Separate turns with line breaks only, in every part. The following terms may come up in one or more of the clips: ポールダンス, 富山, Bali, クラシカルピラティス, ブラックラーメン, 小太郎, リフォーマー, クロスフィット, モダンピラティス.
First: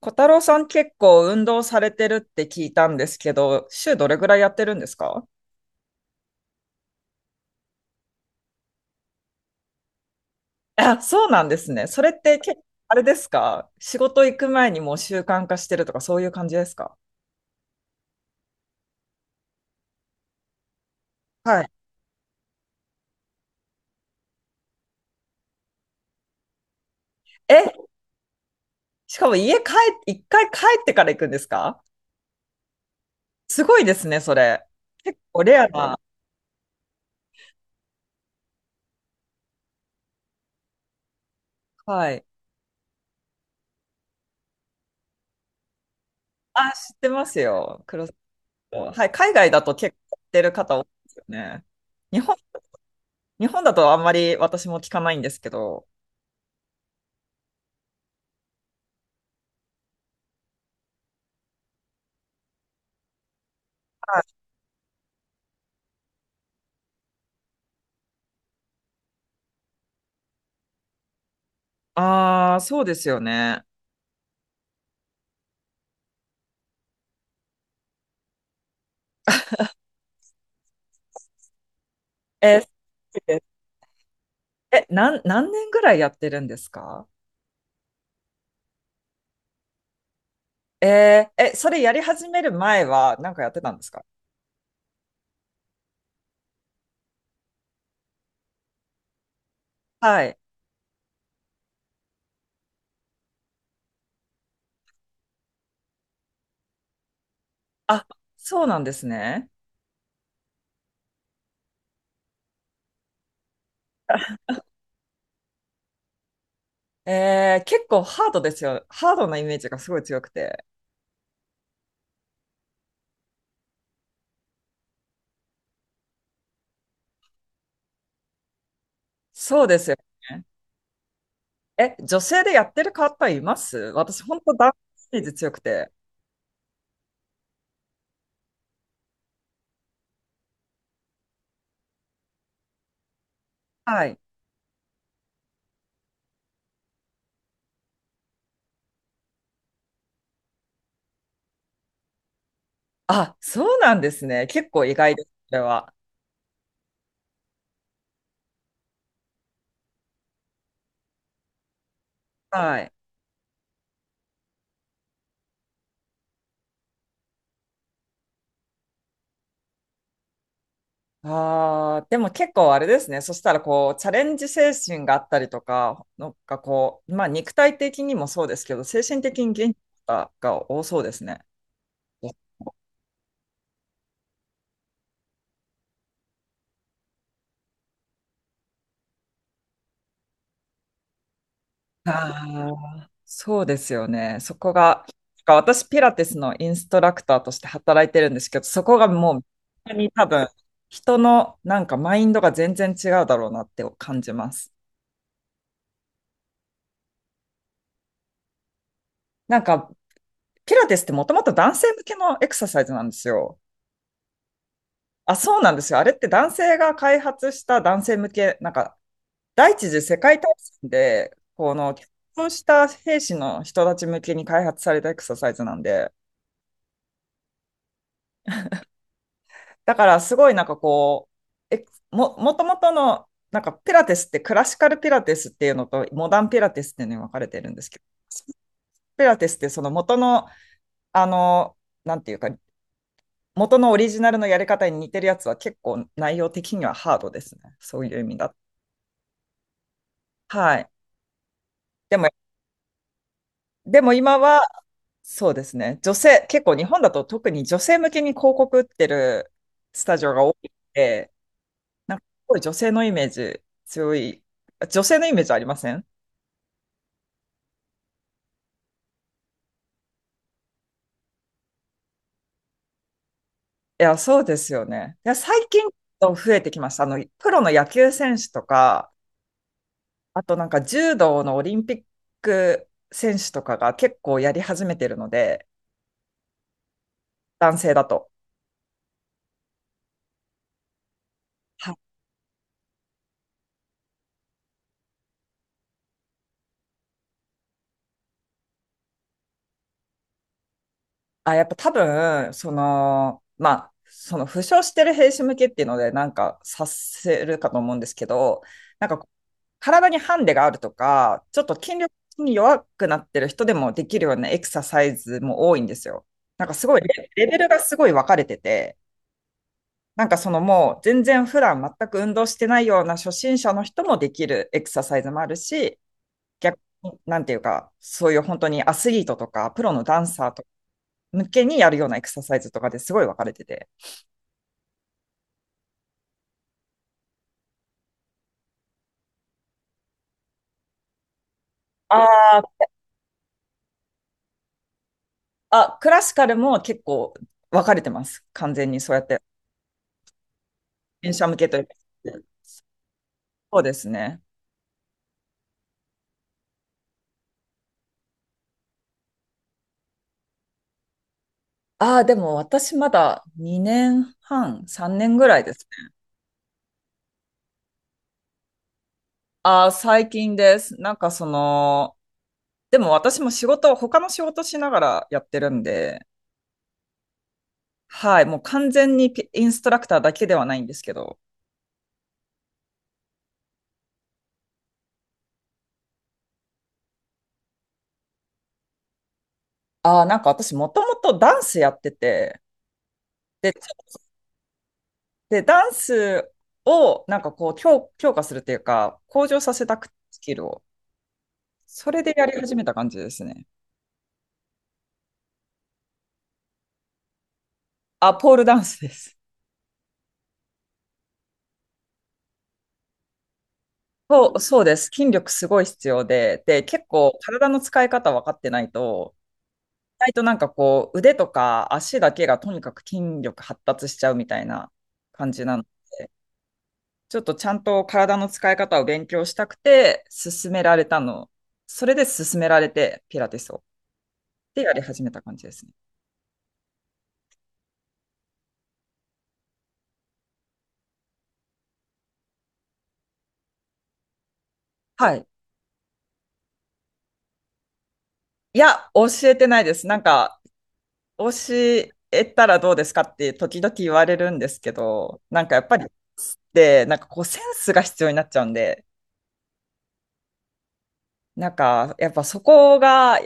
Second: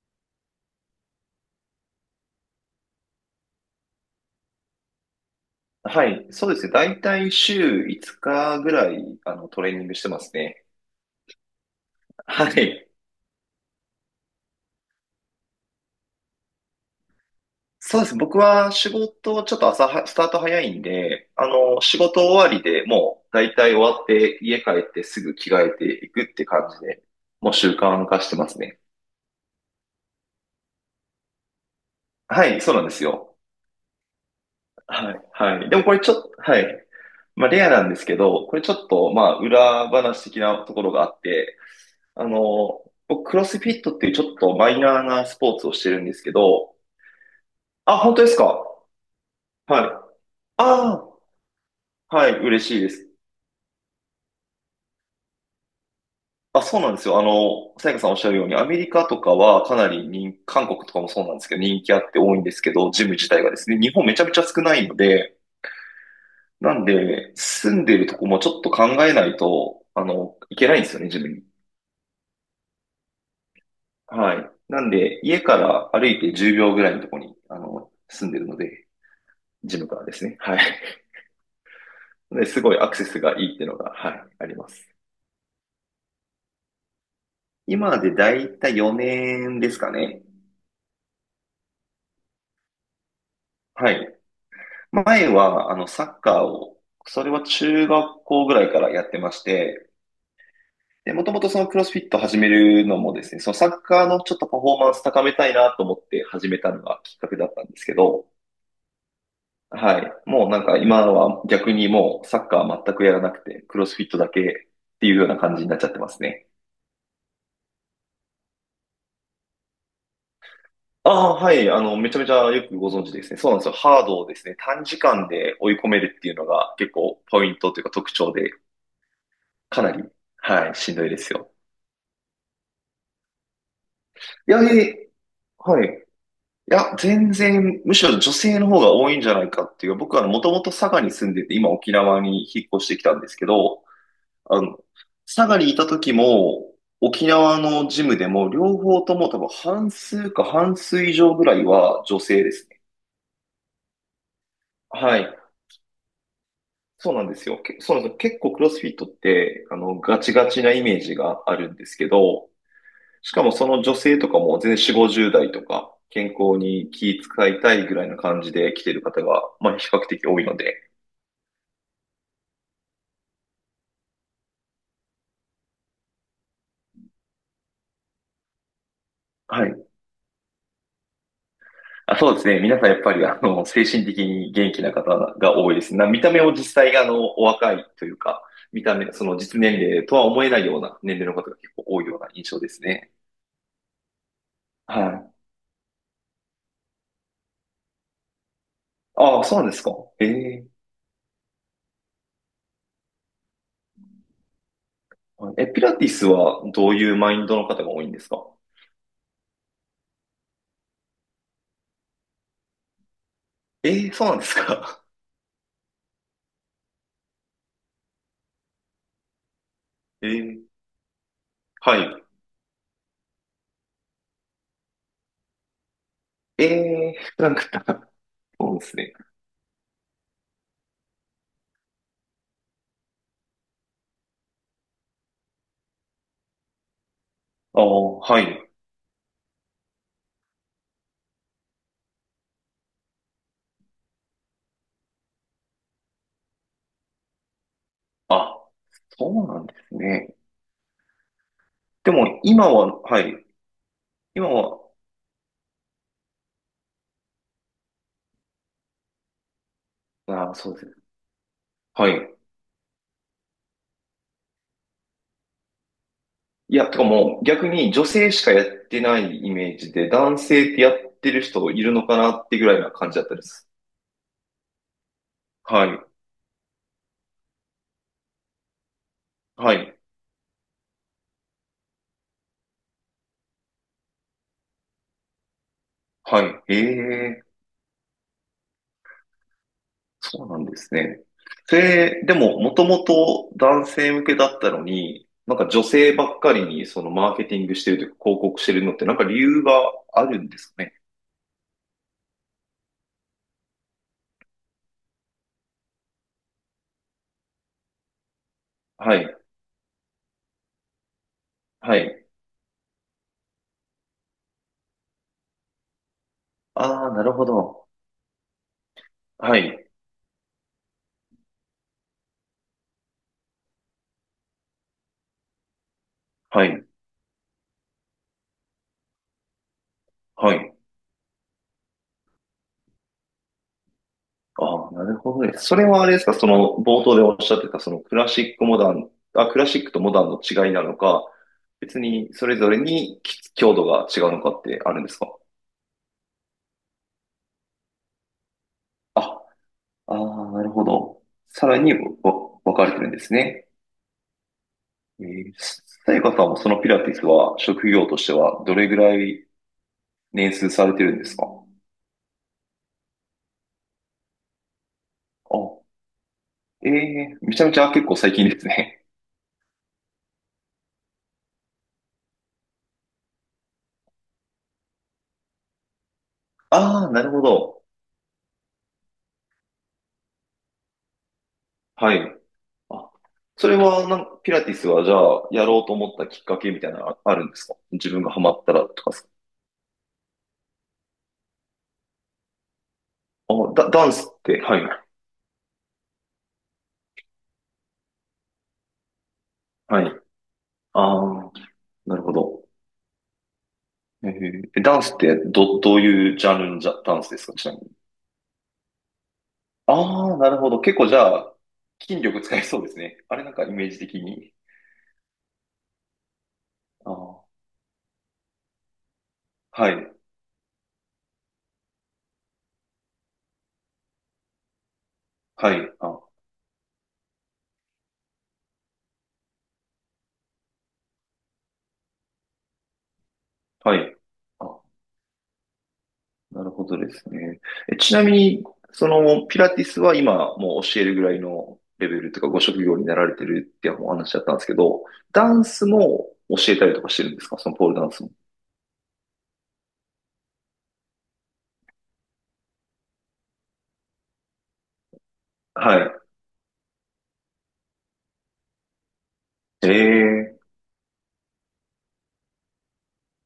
小太郎さん結構運動されてるって聞いたんですけど、週どれぐらいやってるんですか？
はい、そうですね。だいたい週5日ぐらい、トレーニングしてますね。
あ、そうなんですね。それって
は
結構
い。
あれですか？仕事行く前にもう習慣化してるとかそういう感じですか？
そうです。僕は仕事、ちょっと朝は、スタート早いんで、
はい。
仕事終わりでもう、だいたい終わって、家帰ってすぐ着替えていくって感じで、もう
え、
習慣化してますね。
しかも家帰、一回帰ってから行くんですか？
はい、そうなんですよ。
すごいですね、それ。
は
結
い、
構レ
は
ア
い。でもこ
な。
れちょっと、はい。まあ、レアなんですけど、これちょっと、まあ、裏話的なところがあって、
はい。
僕、クロスフィットっていうちょっとマイナーなスポーツをしてるんですけ
あ、
ど、
知ってますよ。ク
あ、
ロス
本
フ
当です
ィ
か？
ット。はい。海外だと
は
結
い。
構やってる方多いで
あ
すよね。
あ、
日
は
本、
い、嬉しいです。
日本だとあんまり私も聞かないんですけど。
あ、そうなんですよ。さやかさんおっしゃるように、アメリカとかはかなり人、韓国とかもそうなんですけど、人気あって多いんですけど、ジム自体がですね、日本め
は
ちゃめち
い。
ゃ少ないので、なんで、住んでるとこもちょっと考えないと、いけないんですよね、ジムに。
ああ、そうですよね。
はい。なんで、家から歩いて10秒ぐらいのとこに、住んでるので、ジムからですね。はい。で、す
好
ごいアクセス
きで
がいいっ
す。
ていうのが、はい、ありま
え、
す。
何年ぐらいやってるんですか？
今でだいたい4年ですかね。
それやり始める前は何かやってたんです
は
か？
い。前は、サッカーを、それは中学校ぐらいからやってまして、
はい。
で、もともとそのクロスフィット始めるのもですね、そのサッカーのちょっとパフォーマンス高めたいなと思って始めたのがきっかけだったんですけ
あ、
ど、
そうなんですね。
はい。もうなんか今は逆にもうサッカー全くやらなくて、クロスフィットだけっていうような感じになっちゃってますね。
結構ハードですよ。ハードなイメージがすごい強くて。
ああ、はい。めちゃめちゃよくご存知ですね。そうなんですよ。ハードをですね、短時間で追い込めるっていうのが結構ポイントというか特徴で、
そうで
か
す
な
よ
り、
ね。
はい、しんどいですよ。
え、女性でやってる方います？私、本
い
当
や、
ダンスイメージ強く
はい。
て。
いや、全然、むしろ女性の方が多いんじゃないかっていう。僕はもともと佐賀に住んでて、今沖縄に引っ越してきたんですけど、
はい。
あの、佐賀にいた時も、沖縄のジムでも、両方とも多分半数か半数以上ぐらいは女性ですね。
あ、そうなんですね。結構意外
は
です、
い。
それは。
そうなんですよ。そうなんですよ。結構クロスフィットって、ガチガチなイメージがあるんですけど、
はい。
しかもその女性とかも全然4、50代とか、健康に気使いたいぐらいな感じで来てる方が、まあ比較的多いので、
ああ、でも結構あれですね。そしたらこう、チャレンジ精神があったりとか、なんかこう、まあ肉体的にもそうですけど、精神的に
は
元気
い。
が多そうですね。
あ、そうですね。皆さんやっぱり、精神的に元気な方が多いですね。見た目を実際、お若いというか、見た目、その実年齢とは思えないような年齢の方が結構多いような印象で
あ
す
あ、
ね。
そうですよね。そこ
は
が、
い。
なんか私ピラティスのインストラクターとして働いてるんですけど、そこがもう、
あ
本
あ、そうなんですか。
当に多
え
分、
え。
人のなんかマインドが全然違うだろうなって感じます。
え、ピラティスはどういうマインドの方が多いんですか？
なんか、ピラティスってもともと男性向けのエクササイズなんですよ。
ええ、そうなんですか。
あ、そうなんですよ。あれって男性が開発した男性向け、なんか、第一次世
え
界大
え、
戦で、この、
は
結
い。
婚した兵士の人たち向けに開発されたエクササイズなんで、
ええ、なんか、そうですね。
だからすごいなんかこう、もともとの、なんかピラティスってクラシカルピラティスっていうのとモダンピラティスっていうのに分かれてるん
あ
ですけど、
あ、はい。
ピラティスってその元の、あの、なんていうか、元のオリジナルのやり方に似てるやつは結構内容的にはハードですね。そういう意味だ。
あ、そうなんですね。
はい。
で
でも、
も今は、はい。
でも今
今
は
は、
そうですね。女性、結構日本だと特に女性向けに広告売ってるスタジオが
あ
多
あ、
いの
そうですね。
で、
は
なんか
い。
すごい女性のイメージ強い。女性のイメージありません？
いや、とかもう逆に女性しかやってないイメージで、男性ってやってる人いるのかなってぐらいな感じだったです。
いや、そうですよね。いや、最
は
近
い。
増えてきました。プロの野球選手とか、
はい。
あとなんか柔道のオリンピック選手とかが結構やり始めてるので、
はい。ええ、
男性だと。
そうなんですね。それ、でも、もともと男性向けだったのに、なんか女性ばっかりにそのマーケティングしてるというか広告してるのってなんか理由があるんですかね。
あ、やっぱ多分、その負傷してる兵士向けっていうので、なんかさせるかと思うんですけど、なん
は
か
い。
体にハンデがあるとか、ちょっと
は
筋力
い。
に弱くなってる人でもできるようなエクササイズも多いんですよ。なんかすごい、
ああ、な
レ
るほ
レベルが
ど。
すごい分かれてて、
はい、
なんかそのもう全然普段全く運動してないような初心者の人もできるエクササイズもあるし、
は
逆
い、
に、なんていうか、そういう本当にアスリートとか、プロのダンサ
は
ーとか
い。
向けにやるようなエクササイズとかですごい分かれてて。
ああ、なるほどです。それはあれですか、その冒頭でおっしゃってた、そのクラシックモダン、あ、クラシックとモダンの違いなのか、別
あ
にそれ
あ、
ぞれに強度が違うのかってあるんですか？
あ、クラシカルも結構分かれてます。完全にそうや
あ、
って。
ああ、なるほど。
電車向
さ
けと
ら
いう
に
か。
分かれてるんですね。
そうですね。
えー、さやかさんもそのピラティスは職業としてはどれぐらい年数されてるんですか？
ああ、でも私まだ2年半、3年ぐら
あ、
いですね。
ええーめちゃめちゃ結構最近ですね。
ああ、最近です。なんかでも私も仕事、他の仕事しながらやってるんで、
ああ、なるほど。
はい、もう完全にピインストラクターだけではないんですけど、
はい。あ、それはなんか、ピラティスはじゃあ、やろうと思ったきっかけみたいなのあるんですか？自分がハマったらとかさ。
ああ、なんか私もともとダンスやってて、
あ、
で、
ダンスって、はい、
で、ダンスをなんかこう強化するっていうか、向上させた
は
くて、
い。
スキルを。
ああ、
そ
なる
れ
ほ
でやり
ど。
始めた感じですね。
えーえダンスってどういうジャンルのダンスですか？ちなみに。
あ、ポールダンスです。
ああ、なるほど。結構じゃあ、筋力使いそうですね。あれなんかイメージ的
そ
に。
う、そうです。筋力すごい必要で、結
あ
構
あ、
体の使い方分かってないと、
はい、
意外となんかこう、腕とか足だけがとにかく筋力発達しちゃうみたいな感じ
は
なの。
い、あ、
ちょっとちゃんと体の使い方を勉強したくて、勧められたの。それで勧められて、ピラティスを。
はい。あ、
で、やり始めた感じですね。
なるほどですね。え、ちなみに、その、ピラティスは今、もう教えるぐらいのレベルというか、ご職業になられてるってお話だったんですけど、
はい。
ダンスも教えたりとかしてるんですか？そのポールダンスも。
いや、教えてないです。なんか、教えたらどうですかって時々言われるんですけど、なんかやっぱり、
は
で、なんかこうセンスが必要になっちゃうんで、
い。ええ、
なんかやっぱそこが、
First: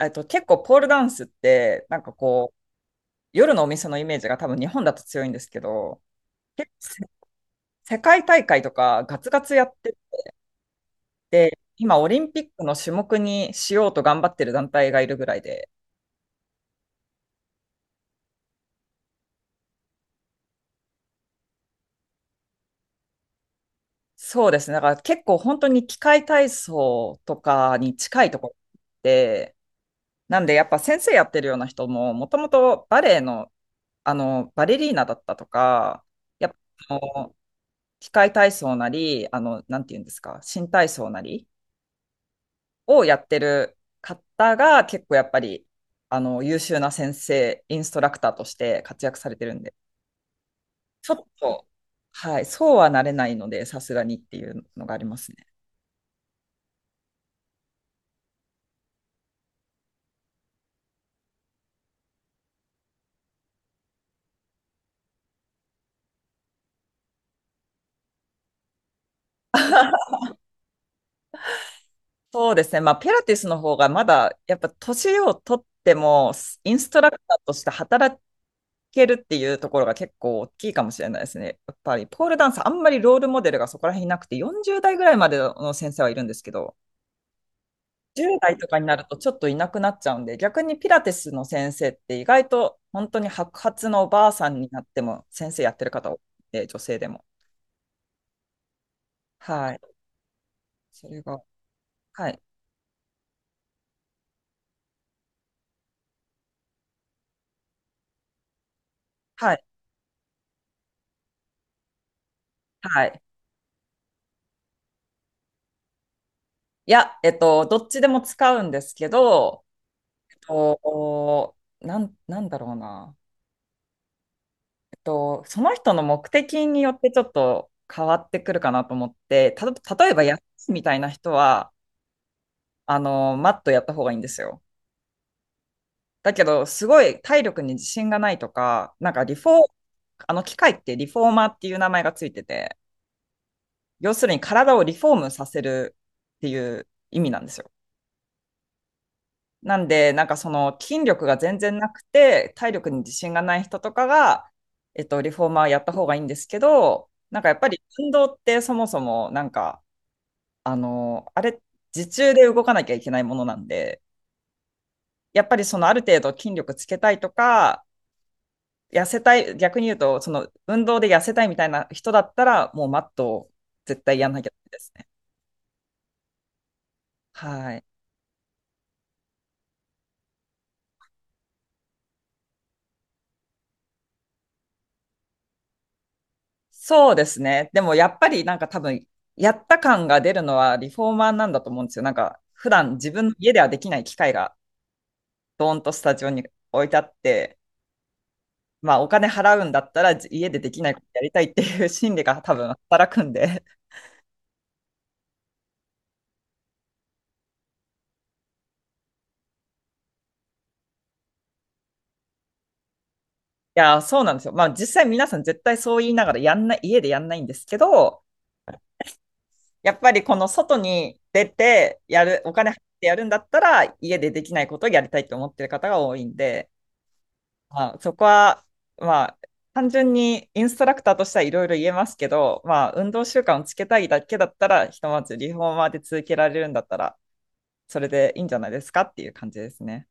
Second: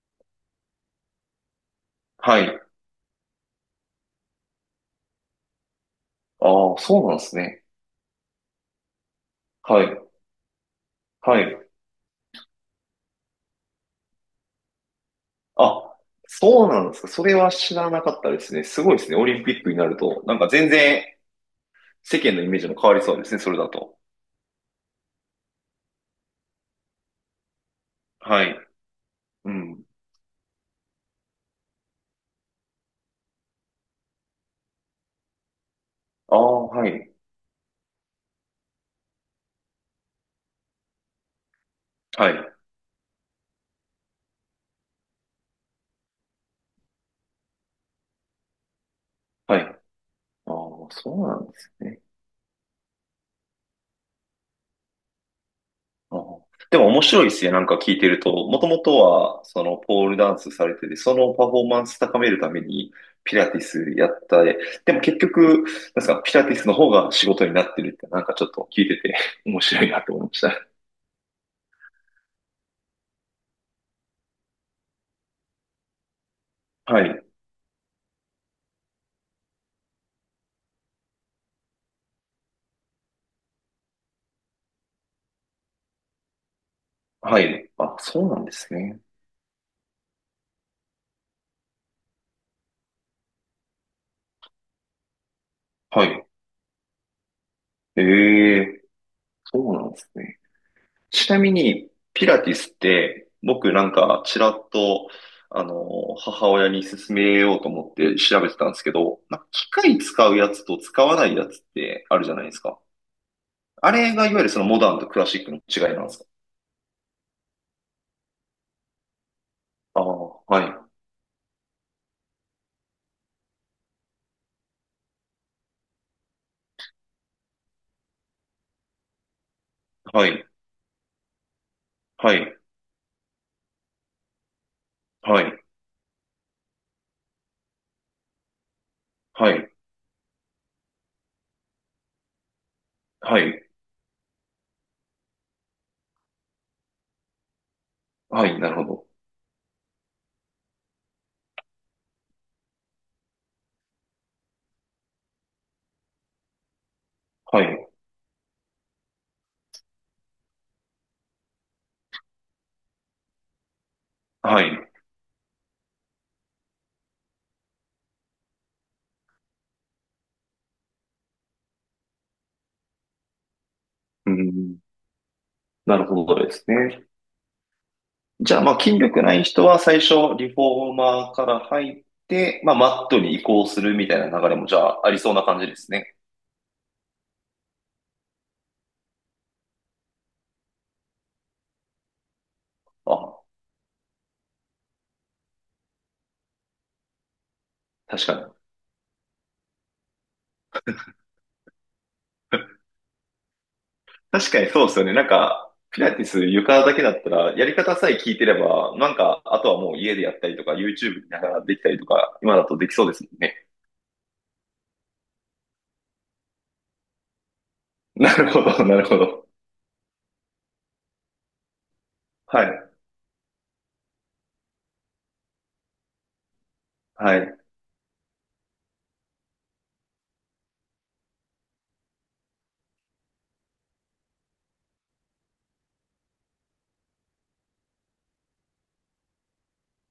結構ポールダンスって、なんか
は
こう、
い。
夜のお店のイメージが多分日本だと強いんですけど、結
あ
構
あ、そうなんですね。
世界大会とかガツガツやっ
は
て
い。は
て、
い。
今オリンピックの種目にしようと頑張ってる団体がいるぐらいで、
あ、そうなんですか。それは知らなかったですね。すごいですね。オリンピックになると。なんか全然世間のイメージも変わりそうですね。それだと。
そうですね。だから結構本当に器械体操とかに近いと
は
ころ
い。うん。
なんでやっぱ先生やってるような人も、もともとバレエの、バレリーナだったとか、
あ
やっ
あ、は
ぱ
い。
器械体操なり、なんていうんですか、新体操なり
はい。
をやってる方が結構やっぱり、優秀な先生、インストラクターとして活躍されてる
は
ん
い。
で、
ああ、
ちょ
そ
っ
うなんで
と、
すね。
はい、そうはなれないので、さすがにっていうのがありますね。
あ、でも面白いですね。なんか聞いてると、もともとは、その、ポールダンスされてて、そのパフォーマンス高めるために、ピラティスやったで、でも結局、なんですか、ピラティスの方が仕事になってるって、なんかちょっと聞いてて 面白いなと思いました。
そうですね。まあ、ピラティスの方がまだ、やっぱ年を取っても、インスト
は
ラク
い。
ターとして働けるっていうところが結構大きいかもしれないですね。やっぱりポールダンス、あんまりロールモデルがそこら辺いなくて、40代ぐらいまでの先生はいるんですけど、
はい。あ、そうな
10
んで
代と
す
かにな
ね。
るとちょっといなくなっちゃうんで、逆にピラティスの先生って意外と本当に白髪のおばあさんになっても先生やってる
は
方多く
い。
て、女性でも。
ええ、そ
は
う
い。
なんですね。
それ
ちな
が、
みに、ピ
は
ラ
い。
ティスって、僕なんか、ちらっと、母親に勧めようと思って調べてたんですけど、まあ、
はい。
機械使うやつと使わないやつってあるじゃないですか。
はい。
あれがいわゆるそのモダンとクラシックの違いなんですか？
いや、どっちでも使うんですけど、
ああ、はい、
なんだろうな。その人の目的によってちょっと変わってくるかなと思って、例えば
は
安
い、
いみたいな人は、
はい、
マットやった方がいいんですよ。
はい、
だけど、すごい体力に自信がないとか、なんかリフ
は
ォー、
い、
あの機械ってリフォーマーっていう名前がついてて、
はい、
要するに体をリフォームさせるっていう意味なんですよ。
はい、なるほど。
なんで、なんかその筋力が全然なくて、体力に自信がない人とかが、リフォーマーやった方がいいんですけど、なんかやっ
は
ぱり
い、
運動ってそもそもなんかあの、あれ、自重で動かなきゃいけないものなんで、
はい。
やっぱりそのある程度筋力つけたいとか、痩せたい、逆に言うと、その運動で痩せたいみたいな人だったら、もうマットを絶対や
う
んなきゃダメ
ん、
ですね。
なるほどですね。
はい。
じゃあ、まあ、筋力ない人は最初、リフォーマーから入って、まあ、マットに移行するみたいな流れも、じゃあ、ありそうな感じですね。
そうですね。でもやっぱりなんか多分、やった感が出るのはリフォーマーなんだと思うんですよ。なんか、普段自分の
あ、
家ではできない機械が、ドーンとスタジオに置いてあって、
確かに。
まあお金払うんだったら家でできないことやりたいっていう心理が多分 働くんで、
確かにそうですよね。なんか、ピラティス床だけだったら、やり方さえ聞いてれば、なんか、あとはもう家でやったりとか、YouTube 見ながらできたりとか、今だとできそうですもんね。
そうなんですよ。まあ実際皆さん絶対そう言いながらやんない、家でやんないんですけ ど、
なるほど、なるほど。
やっぱりこの外に出てやる、お
は
金入っ
い、
てやるんだったら、家でできないことをやりたいと思ってる方が多いんで、
はい。
まあそこは、まあ単純にインストラクターとしてはいろいろ言えますけど、まあ運動習慣をつけたいだけだったら、ひとまずリフォーマーで続けられるんだったら、それでいいんじゃないですかっていう感じですね。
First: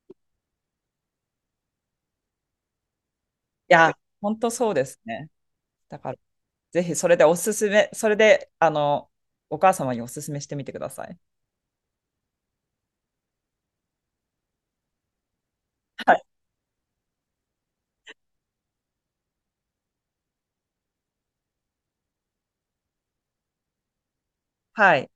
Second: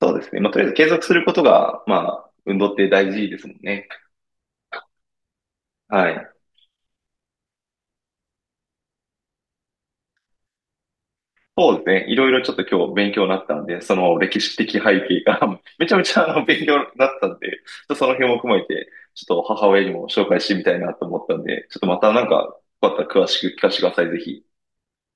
そうですね。まあ、とりあえず継続することが、まあ、運動って大事ですもん
い
ね。
や、本当そうですね。だ
は
から
い。
ぜひそれで、お母様におすすめしてみてください。
そうですね。いろいろちょっと今日勉強になったんで、その歴史的背景が めちゃめ
は
ち
い。
ゃ勉強になったんで、ちょっとその辺も踏まえて、ちょっと母親にも紹介してみたいなと思ったんで、ちょっとまたなんか、よかったら詳しく聞かせてください、ぜひ。
はい。